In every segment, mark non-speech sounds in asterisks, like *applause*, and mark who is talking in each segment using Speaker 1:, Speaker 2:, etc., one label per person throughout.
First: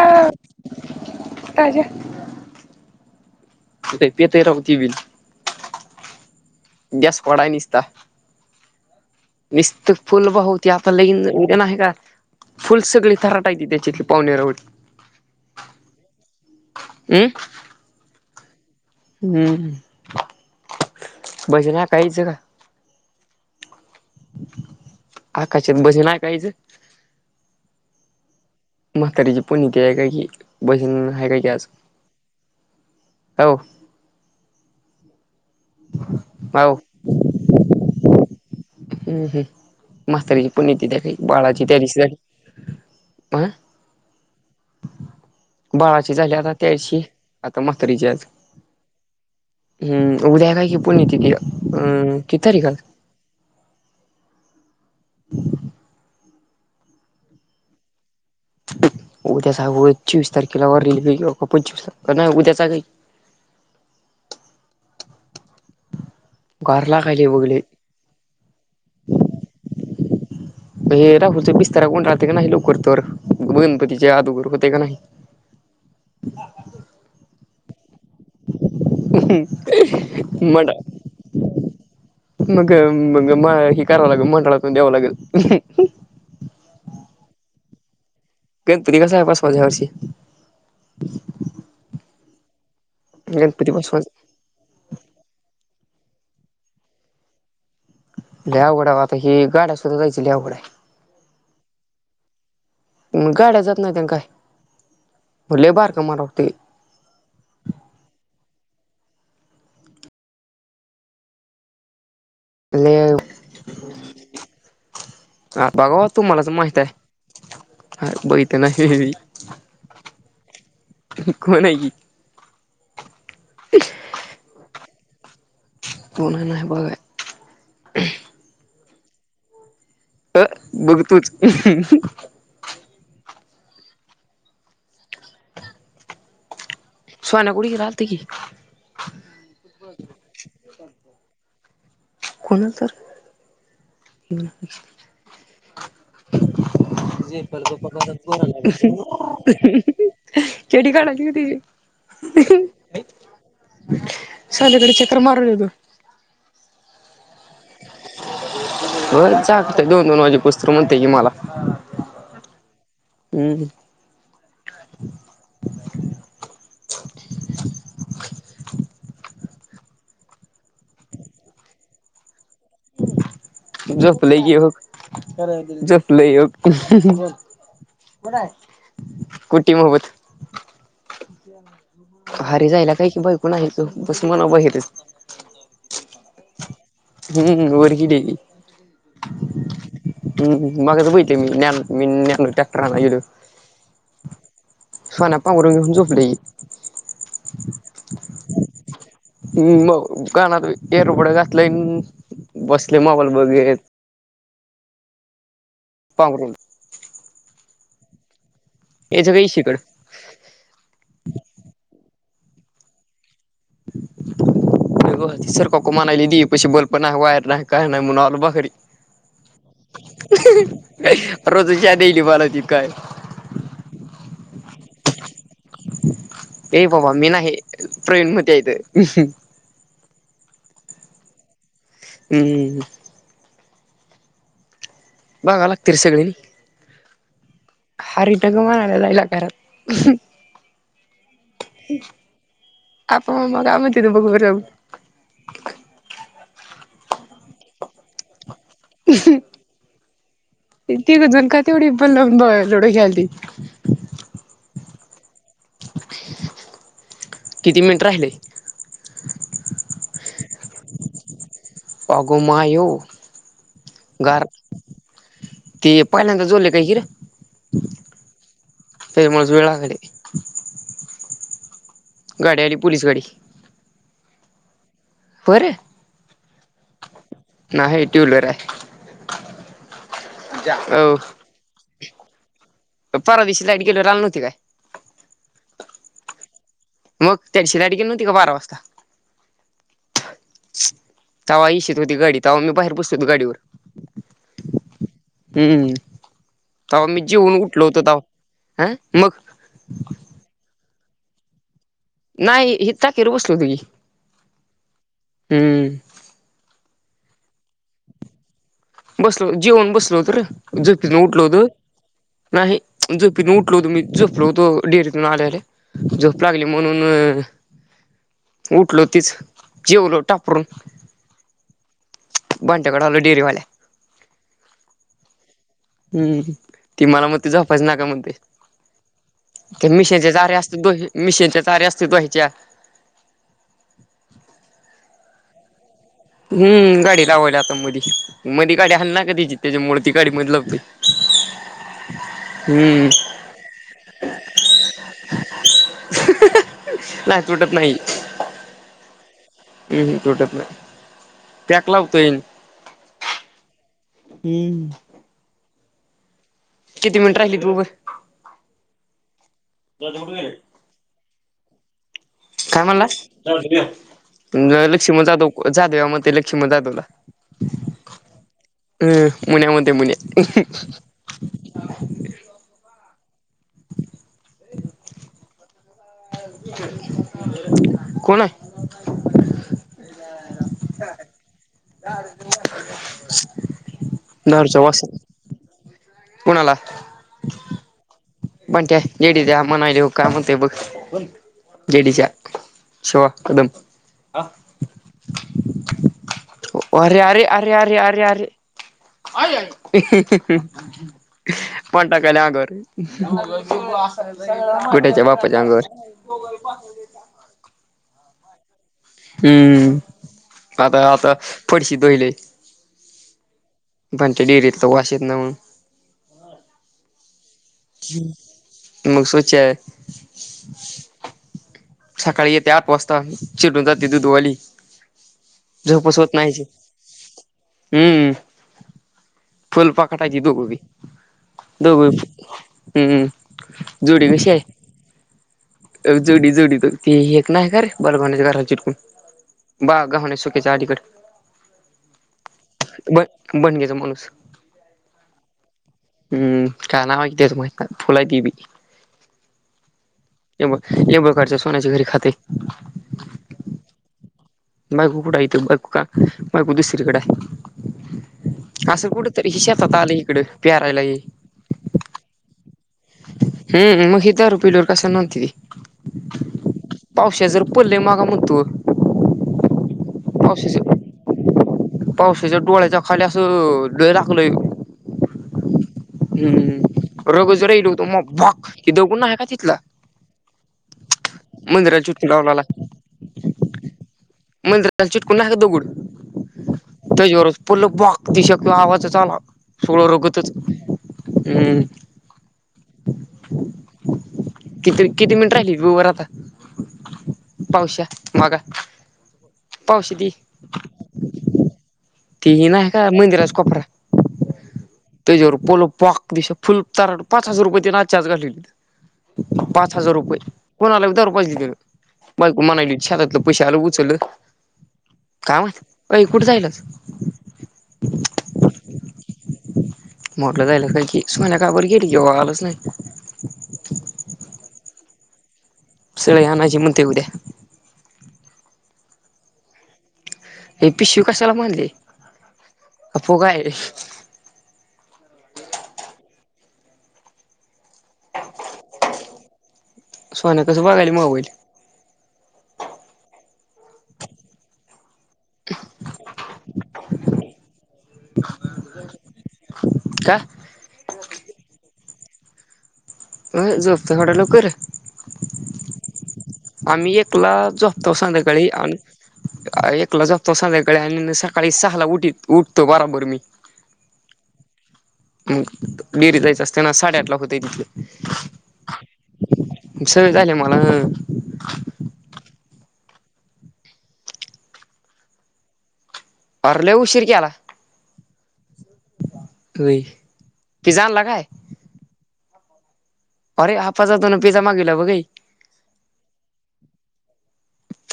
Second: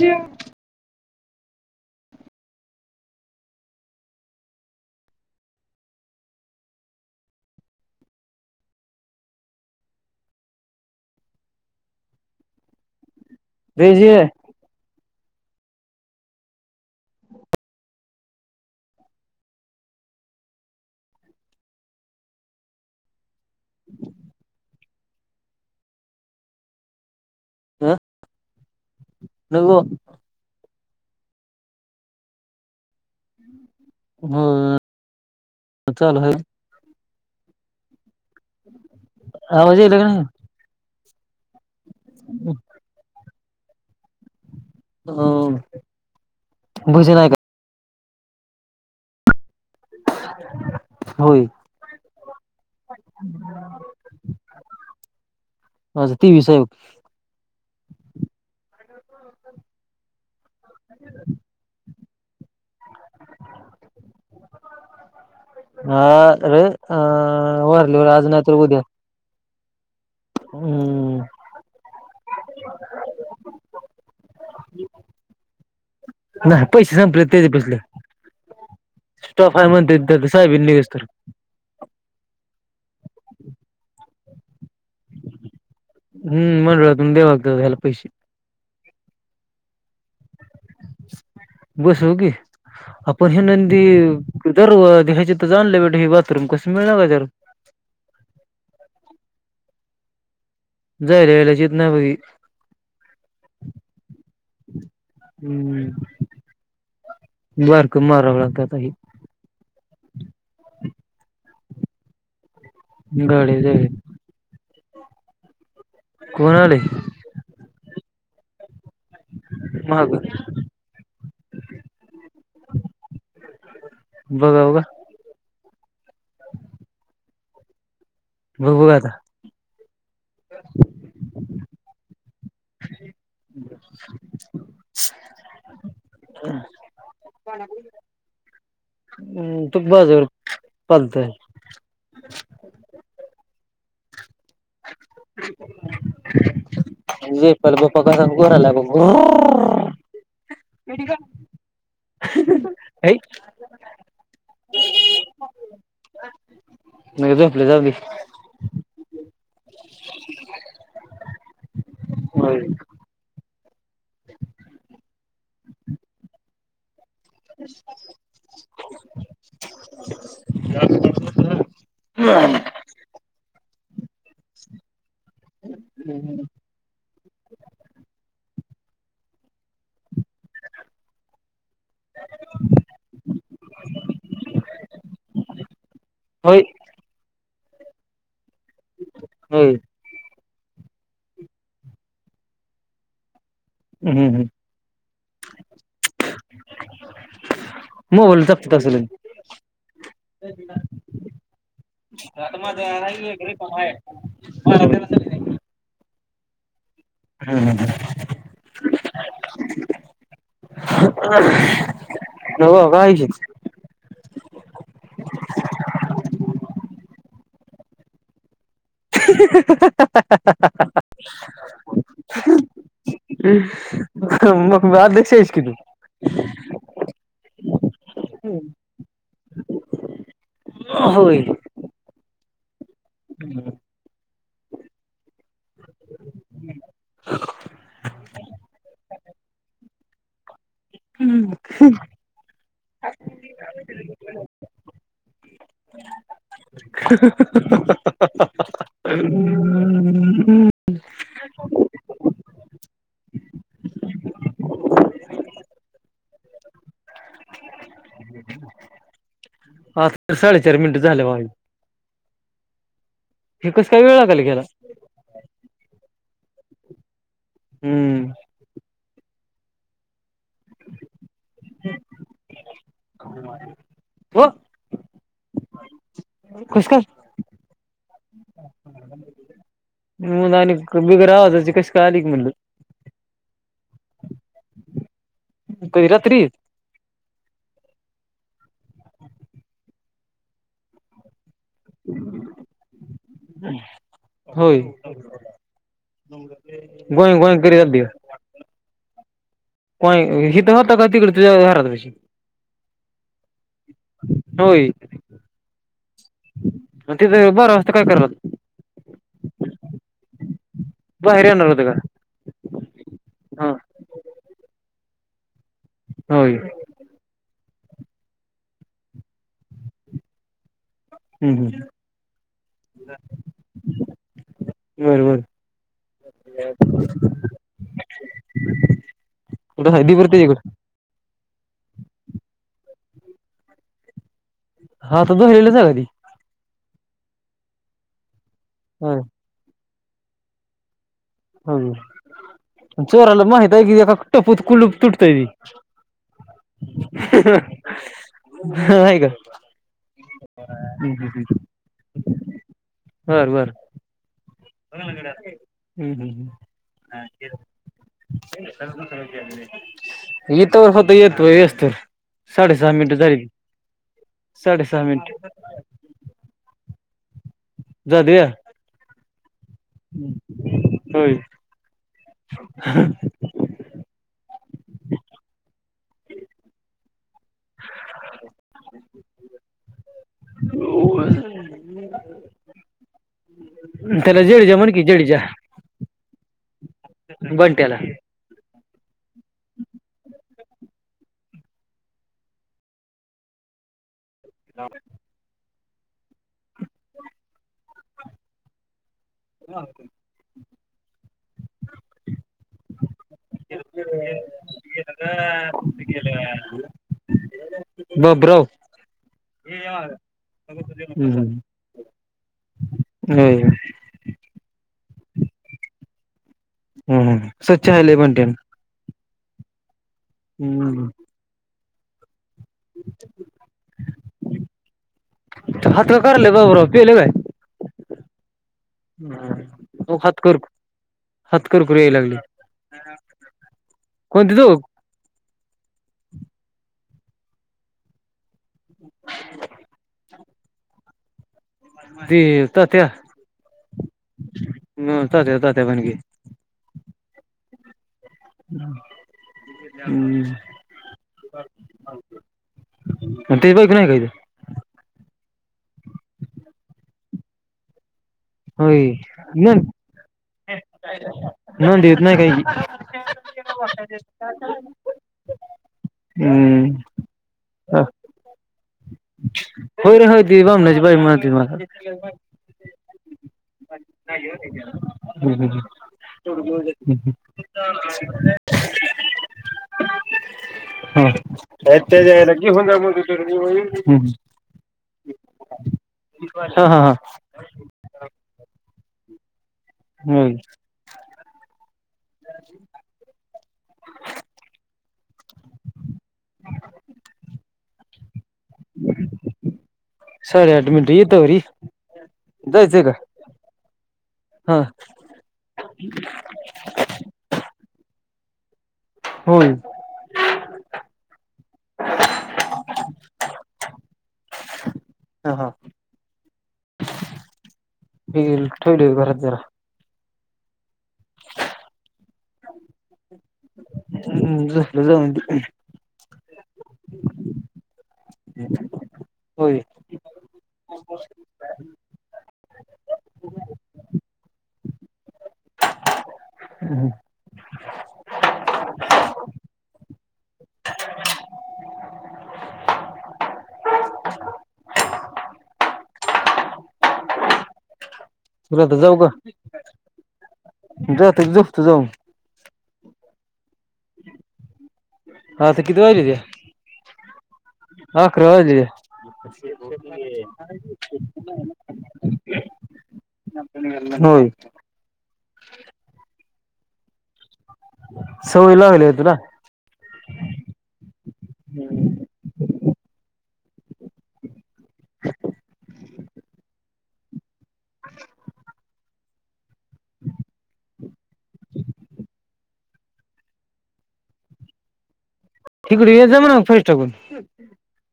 Speaker 1: जेव-
Speaker 2: *unintelligible* गॅस फोडाय निसता. निसत फूल वाहू. त्या आता लगिन उद्या नाही का? फुल सगळी तराट- त्याच्यातली
Speaker 1: रेजे
Speaker 2: पावणे रावळे. हं. हम्म. भजन ऐकायचं- आक्काच्यात भजन ऐकायचं?
Speaker 1: हा?
Speaker 2: म्हातारीची पणी
Speaker 1: नको
Speaker 2: ते आहे काय की? भजन हाय काय की आज? काय हो?
Speaker 1: ह. चाल हाय.
Speaker 2: हो हम्म हम्
Speaker 1: आवाज यायला का नाही?
Speaker 2: म्हातारीची पुण्यतिथी आहे काय? बाळाची त्या दिशी झाली. ह. बाळाची झाली आता त्याशी.
Speaker 1: भजन आहे का?
Speaker 2: आता मा- तरीची आज. हम्म उद्या हाय काय की पुण्यतिथी?
Speaker 1: होय
Speaker 2: अं -किती तारीख आज?
Speaker 1: आज तेवीस हाय बघ.
Speaker 2: उद्याच हाय चोवीस तारखेला वारलेल्या पंचवीस तर नाही. उद्याचा हाय व्हय?
Speaker 1: हा ररे,
Speaker 2: गार
Speaker 1: अ
Speaker 2: लागायलय बघ लय.
Speaker 1: -वारलीवर आज नाही तर उद्या.
Speaker 2: हे
Speaker 1: हम्म
Speaker 2: राहुलचा बिस्तारा गुंडाळते का नाही लवकर, तर गणपतीचे आदोगर होतय का नाही? *unintelligible*
Speaker 1: नाही पैसे संपले त्याच्या पसले. स्टॉफ आहे म्हणते त्या
Speaker 2: हम्म
Speaker 1: साहेबीन
Speaker 2: मड
Speaker 1: निघस तर
Speaker 2: मग मंग म हे करावं लागेल मंडळातून द्यावं लागेल.
Speaker 1: हम्म मंडळातून द्यावं लागलं ह्याला पैसे
Speaker 2: गणपती कसा बसवायचा ह्या वर्षी.
Speaker 1: बसवू कि आपण ह्यो
Speaker 2: गणपती
Speaker 1: नंदी
Speaker 2: बसवायचा.
Speaker 1: दर व ह्यच्यातच आणलाय वाट हे बाथरूम कस मिळालय जर.
Speaker 2: लय अवघड हाय ओ आता हे गाड्या सुद्धा जायचं लय अवघड हाय.
Speaker 1: जायला येयला शेत नाही मधी
Speaker 2: मग गाड्या जात नाहीत अन काय लय
Speaker 1: हम्म
Speaker 2: बारका मारग वाटतय.
Speaker 1: बारक मारलय काय आता हे.
Speaker 2: लय
Speaker 1: गाडी जाय
Speaker 2: आ बघा तुम्हालाच
Speaker 1: कोण आले
Speaker 2: माहित आहे बघितलं नाही
Speaker 1: महाग
Speaker 2: कोण हे ही.
Speaker 1: बघा व
Speaker 2: कोण हाय नाही बघाय.
Speaker 1: बघू आता.
Speaker 2: अ बघ तूच
Speaker 1: *unintelligible*
Speaker 2: सोना कुठं गेला आलता की काल
Speaker 1: हम्म तू बाजवर पालतय
Speaker 2: कोणाला तर *inaudible*
Speaker 1: जे पाल बाप्पा कसा घोराला बघ
Speaker 2: *inaudible* *unintelligible*
Speaker 1: *unintelligible*
Speaker 2: शालीकडे चक्कर मारून येतो.
Speaker 1: नाही झोपल जाऊदे.
Speaker 2: व्हय चालतंय दोन दोन माजे पास्तूर म्हणतय ये मला.
Speaker 1: होय
Speaker 2: हम्म. *unintelligible*
Speaker 1: *inaudible*
Speaker 2: *unintelligible*
Speaker 1: *unintelligible*
Speaker 2: *unintelligible* कुटी मोबत *unintelligible*
Speaker 1: होय.
Speaker 2: हम्म वर की.
Speaker 1: हम्म.
Speaker 2: माग त प मी टॅक्टर आणल.
Speaker 1: हम्म हम्म
Speaker 2: सान पांगरू नंगून झोपली ही
Speaker 1: *unintelligible*
Speaker 2: मग कानात एर उबड घातलंय बसले मोबाईल मध्ये
Speaker 1: *unintelligible*
Speaker 2: पांघरून.
Speaker 1: *unintelligible*
Speaker 2: याच काही शिकड.
Speaker 1: हो कवा यायची?
Speaker 2: सर काक मानयली त पशी बल्प ना वायर नाही. काय नाय म्हणुन आलो बाखरी रोजची याद येईल मला ती काय
Speaker 1: *unintelligible* मग बाद *unintelligible* क्षस की तू
Speaker 2: ये बाबा मी नाही प्रवीण मधे इथं
Speaker 1: होय.
Speaker 2: हम्म
Speaker 1: हम्
Speaker 2: बघा लागतील सगळे हा रिटगमन आलेला *unintelligible* *unintelligible* आपण
Speaker 1: हम्म
Speaker 2: मग काय म्हणते बघू बर जाऊ
Speaker 1: ह् *inaudible* *unintelligible*
Speaker 2: तीघ जण काय ते लुडो खेळायला होते. किती मिनिट राहिले?
Speaker 1: हा साडेचार मिनिट झालं भाज
Speaker 2: अगो मा ये
Speaker 1: कस काय वेळ लागायला
Speaker 2: घर
Speaker 1: गेला
Speaker 2: ते पहिल्यांदा जोले. कािर
Speaker 1: हम्म
Speaker 2: फेमस वेळाकडे
Speaker 1: हम्
Speaker 2: गाड्या आली पोलीस गाडी
Speaker 1: हो
Speaker 2: बरं
Speaker 1: कस काय?
Speaker 2: नाही टू व्हीलर हाय.
Speaker 1: *unintelligible* आणि बिगर आवाजाची कशी का आली की म्हणलं.
Speaker 2: परवा दिवशी लाईड गेल्यावर आणली नव्हती काय?
Speaker 1: कधी रात्री?
Speaker 2: मग त्या दिवशी दाडी केली नव्हती का बारा वाजता? तव्हा इईशित होती गाडी तव्हा मी बाहेर पोसतो होतो गाडीवर
Speaker 1: होय
Speaker 2: हम्म. तेव्हा मी
Speaker 1: गोय गोय
Speaker 2: जेवन
Speaker 1: करीत
Speaker 2: उठलो होतो तेव्हा हं मग.
Speaker 1: होय हिथं होता का तिकडे हर
Speaker 2: नाही हित *unintelligible* बसल तुझी
Speaker 1: होय
Speaker 2: हम्म
Speaker 1: मग तिथे बारा वाजता काय करत होतात.
Speaker 2: बसलो, जेवुण बसलो होतो रे. झोपेतून उठलो
Speaker 1: बाहेर
Speaker 2: होतो,
Speaker 1: येणार होतं का
Speaker 2: नाही. झोपेतुन
Speaker 1: हा
Speaker 2: उठलो होतो मी, झोपलो होतो डेअरीतून आल्याआल्या, झोप
Speaker 1: होय
Speaker 2: लागली म्हणून उठलो तेच जेवलो टापरून.
Speaker 1: हम् हम्
Speaker 2: बंट्याकडे आलो डेअरीवाले
Speaker 1: बरं बर
Speaker 2: हम्म ती मला म्हणते झोपायच नाही का म्हणते? तर
Speaker 1: कुठं आहे दिबर
Speaker 2: मिशीनचे जार्या
Speaker 1: त्याच्याकडे
Speaker 2: असतात बघ, मिशीनच्या सारे अस्तित् व्हायच्या
Speaker 1: हा त तो हल्लीचा गाडी
Speaker 2: हम्म गाडी लावायली आता मधी. मधी गाडी हल
Speaker 1: होय
Speaker 2: ना का त्याची त्याच्यामुळे गाडी मध्ये लावतोय
Speaker 1: हम्
Speaker 2: हम्म
Speaker 1: चोराला माहित हाय की टपुक कुलप तुटतय.
Speaker 2: नाही
Speaker 1: होय
Speaker 2: हम् तुटत नाही, पॅक लावतोय. हम्म
Speaker 1: हम्म हम्म
Speaker 2: किती
Speaker 1: हम्
Speaker 2: मिनिट राहिली तू उभं
Speaker 1: येतो, होतो येत. तू येच तर.
Speaker 2: काय
Speaker 1: साडेसहा
Speaker 2: म्हणला
Speaker 1: मिनिटं झाली ती. साडेसहा
Speaker 2: लक्ष्मण
Speaker 1: मिनिट
Speaker 2: जाधव, जाधव्या म्हणताय लक्ष्मण जाधवला.
Speaker 1: जाऊया
Speaker 2: हम् मुन्या म्हणताय मुन्या.
Speaker 1: ह ह
Speaker 2: *inaudible* कोण आहे
Speaker 1: तेला जडेजा
Speaker 2: दारूच्या
Speaker 1: म्हणकी
Speaker 2: वासात
Speaker 1: जडेजा.
Speaker 2: कोणाला
Speaker 1: बंट्याला
Speaker 2: बंट्या जडेजा म्हणू राहिलो काय म्हणतोय बघ जडेजा शॉर्ट कदम
Speaker 1: *unintelligible*
Speaker 2: अरे अरे अरे अरे अरे अरे अह पडला की नाही अंगावर कुठच्या बापाच्या अंगावर *inaudible*
Speaker 1: ब ब्रो
Speaker 2: हम्म आता
Speaker 1: हम्म
Speaker 2: आता
Speaker 1: हम्म.
Speaker 2: फडशी धुवायले
Speaker 1: होय
Speaker 2: पणच्या डेरीतलं वास येत ना म्हणून
Speaker 1: हम ह, स्वच्छ हाये लई बंट्या.
Speaker 2: चे
Speaker 1: हम् हम
Speaker 2: सकाळी येते आठ वाजता, चिडून जाते दूधवाली.
Speaker 1: हात
Speaker 2: झोपच
Speaker 1: वर
Speaker 2: होत
Speaker 1: करु राह्यले
Speaker 2: नाही
Speaker 1: भाऊराव, पिले काय?
Speaker 2: हम्म
Speaker 1: हम्म.
Speaker 2: फुल
Speaker 1: हात
Speaker 2: पाखुटाबी दोघ
Speaker 1: कर
Speaker 2: बी.
Speaker 1: हात कर
Speaker 2: दोघ,
Speaker 1: करू याय लागले
Speaker 2: हम्म हम जोडी कशी
Speaker 1: कोणती
Speaker 2: आहे?
Speaker 1: तो
Speaker 2: जोडी जोडी तर ते एक नाही का रे बरगवण्याच्या घराच्या इकडून बा गमान सुक्याच्या अलीकड
Speaker 1: ती तात्या ह
Speaker 2: ब बनग्याचा माणूस
Speaker 1: तात्या तात्या बनगे
Speaker 2: हम्म काय नाही माहित त्याच्याबद्दल
Speaker 1: *inaudible*
Speaker 2: हे बघ एक रुपयाच्या सोन्याच्या घरी खातेय
Speaker 1: तेच बाईक नाही काय
Speaker 2: मगगू कूड हाय तु, बघका का मग दुसरकडे आहे असं कुठं तर शेतात आलं इकडं. प्यारायला ये
Speaker 1: *unintelligible* देत नाही काही
Speaker 2: हम्म मग ही दारू पिल्यावर *unintelligible* पावश्या जर पडले मग म्हणतो
Speaker 1: होय रे होय त बमनाची
Speaker 2: पावसाच्या
Speaker 1: बाई *unintelligible*
Speaker 2: पावसाच्या डोळ्याच्या खाली असं *unintelligible*
Speaker 1: *unintelligible*
Speaker 2: हम्म रगच राहिलो होतो मग भाक की दगड नाही का तिथला मंदिराला
Speaker 1: हत
Speaker 2: चिटकून
Speaker 1: त्याच्याईला होवून जा म्हणतो तरी मी
Speaker 2: *unintelligible* दगुड
Speaker 1: हा हा हा
Speaker 2: त्याच्यावरच पडलं बाक *unintelligible* आवाज आला. सोळ रगतच
Speaker 1: होय
Speaker 2: हम्म किती किती मिनिट राहिली बघ बर आता पावश *unintelligible*
Speaker 1: *unintelligible*
Speaker 2: ते नाय का का मंदिराच कोपरा.
Speaker 1: हा
Speaker 2: त्याच्यावर पोल पाक दिश फुल ताराट पाच हजार रुपये त्यानं आजच्या आज घालवले
Speaker 1: होय
Speaker 2: पाच हजार रुपये कोणा *unintelligible* बायको म्हणाली शातातलं पैसे आलं उचल
Speaker 1: हा
Speaker 2: काम कुठे जाईलच
Speaker 1: हे ठेल घरात जरा
Speaker 2: मोठलं जायल का की? सुन्या काबर गेली आलंच नाही
Speaker 1: झोपलं जाऊन
Speaker 2: *unintelligible* आणायची म्हणतं उद्या
Speaker 1: होय.
Speaker 2: हे पिशव कसाला बांधली फुगा ए ह सोन्या कस बघायला मोबाईल
Speaker 1: जात जाऊ का
Speaker 2: का
Speaker 1: जातो की झोपतो जाऊ.
Speaker 2: झोपतो एवढ्या लवकर?
Speaker 1: हा तर कितीे वाजलीेया
Speaker 2: आम्ही एकला झोपतो संध्याकाळी आण एकला झोपतो संध्याकाळी आणि सकाळी सहाला उठी उठतो बराबर मी.
Speaker 1: हो.
Speaker 2: मग *unintelligible* जायचं असते ना साडेआठ होते तिथल
Speaker 1: सवय लागली आहे तुला
Speaker 2: सवय झाली ये मला अरे लई उशर केला
Speaker 1: *unintelligible*
Speaker 2: लई पिजा आण ला काय? अरे *unintelligible* दादानं पिजा मागितला बघ ये
Speaker 1: तिकडे येत जा म्हणावं *unintelligible* टाकून.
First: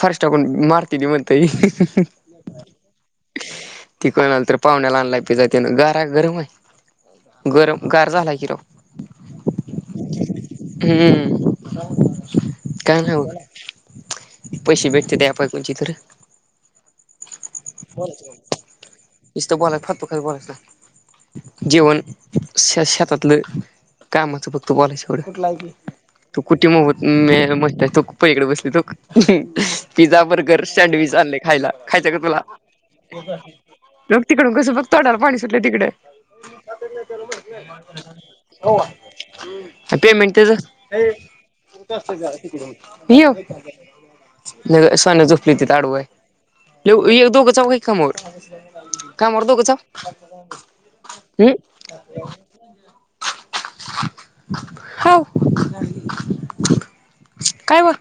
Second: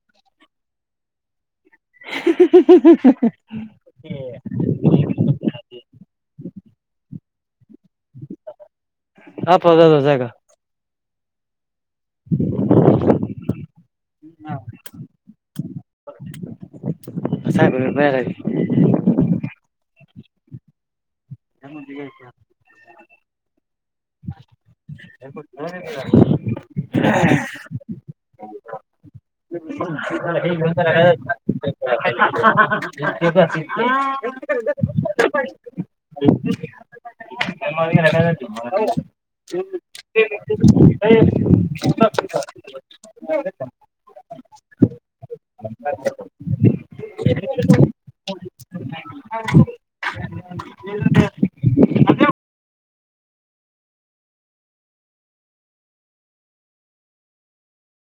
Speaker 2: फार्स्ट टाकून मारत्याती म्हणतय.
Speaker 1: *unintelligible*
Speaker 2: *unintelligible* तर पाहुण्याला आणला पिजा त्यानं गार गरम आहे. गरम गार झालाय कि र
Speaker 1: आपला दादा जागा
Speaker 2: हम्म. काय नाय बघ. पैसे भेटते *unintelligible* तरी निस्त *unintelligible* जेवण शे शेतातलं कामाचं फक्त तो *unintelligible* पलीकडे बसली तो पिझ्झा बर्गर सँडविच आणल खायला खायच काय तुला
Speaker 1: साहेब
Speaker 2: *unintelligible* तिकडून. कसं बग तोंडाला पाणी सुटलं तिकडे पेमेंट तेच सन झोपलीती ताडूय दो कचाव काही कामवर कामवर दो कचाव हम् हो काय बोल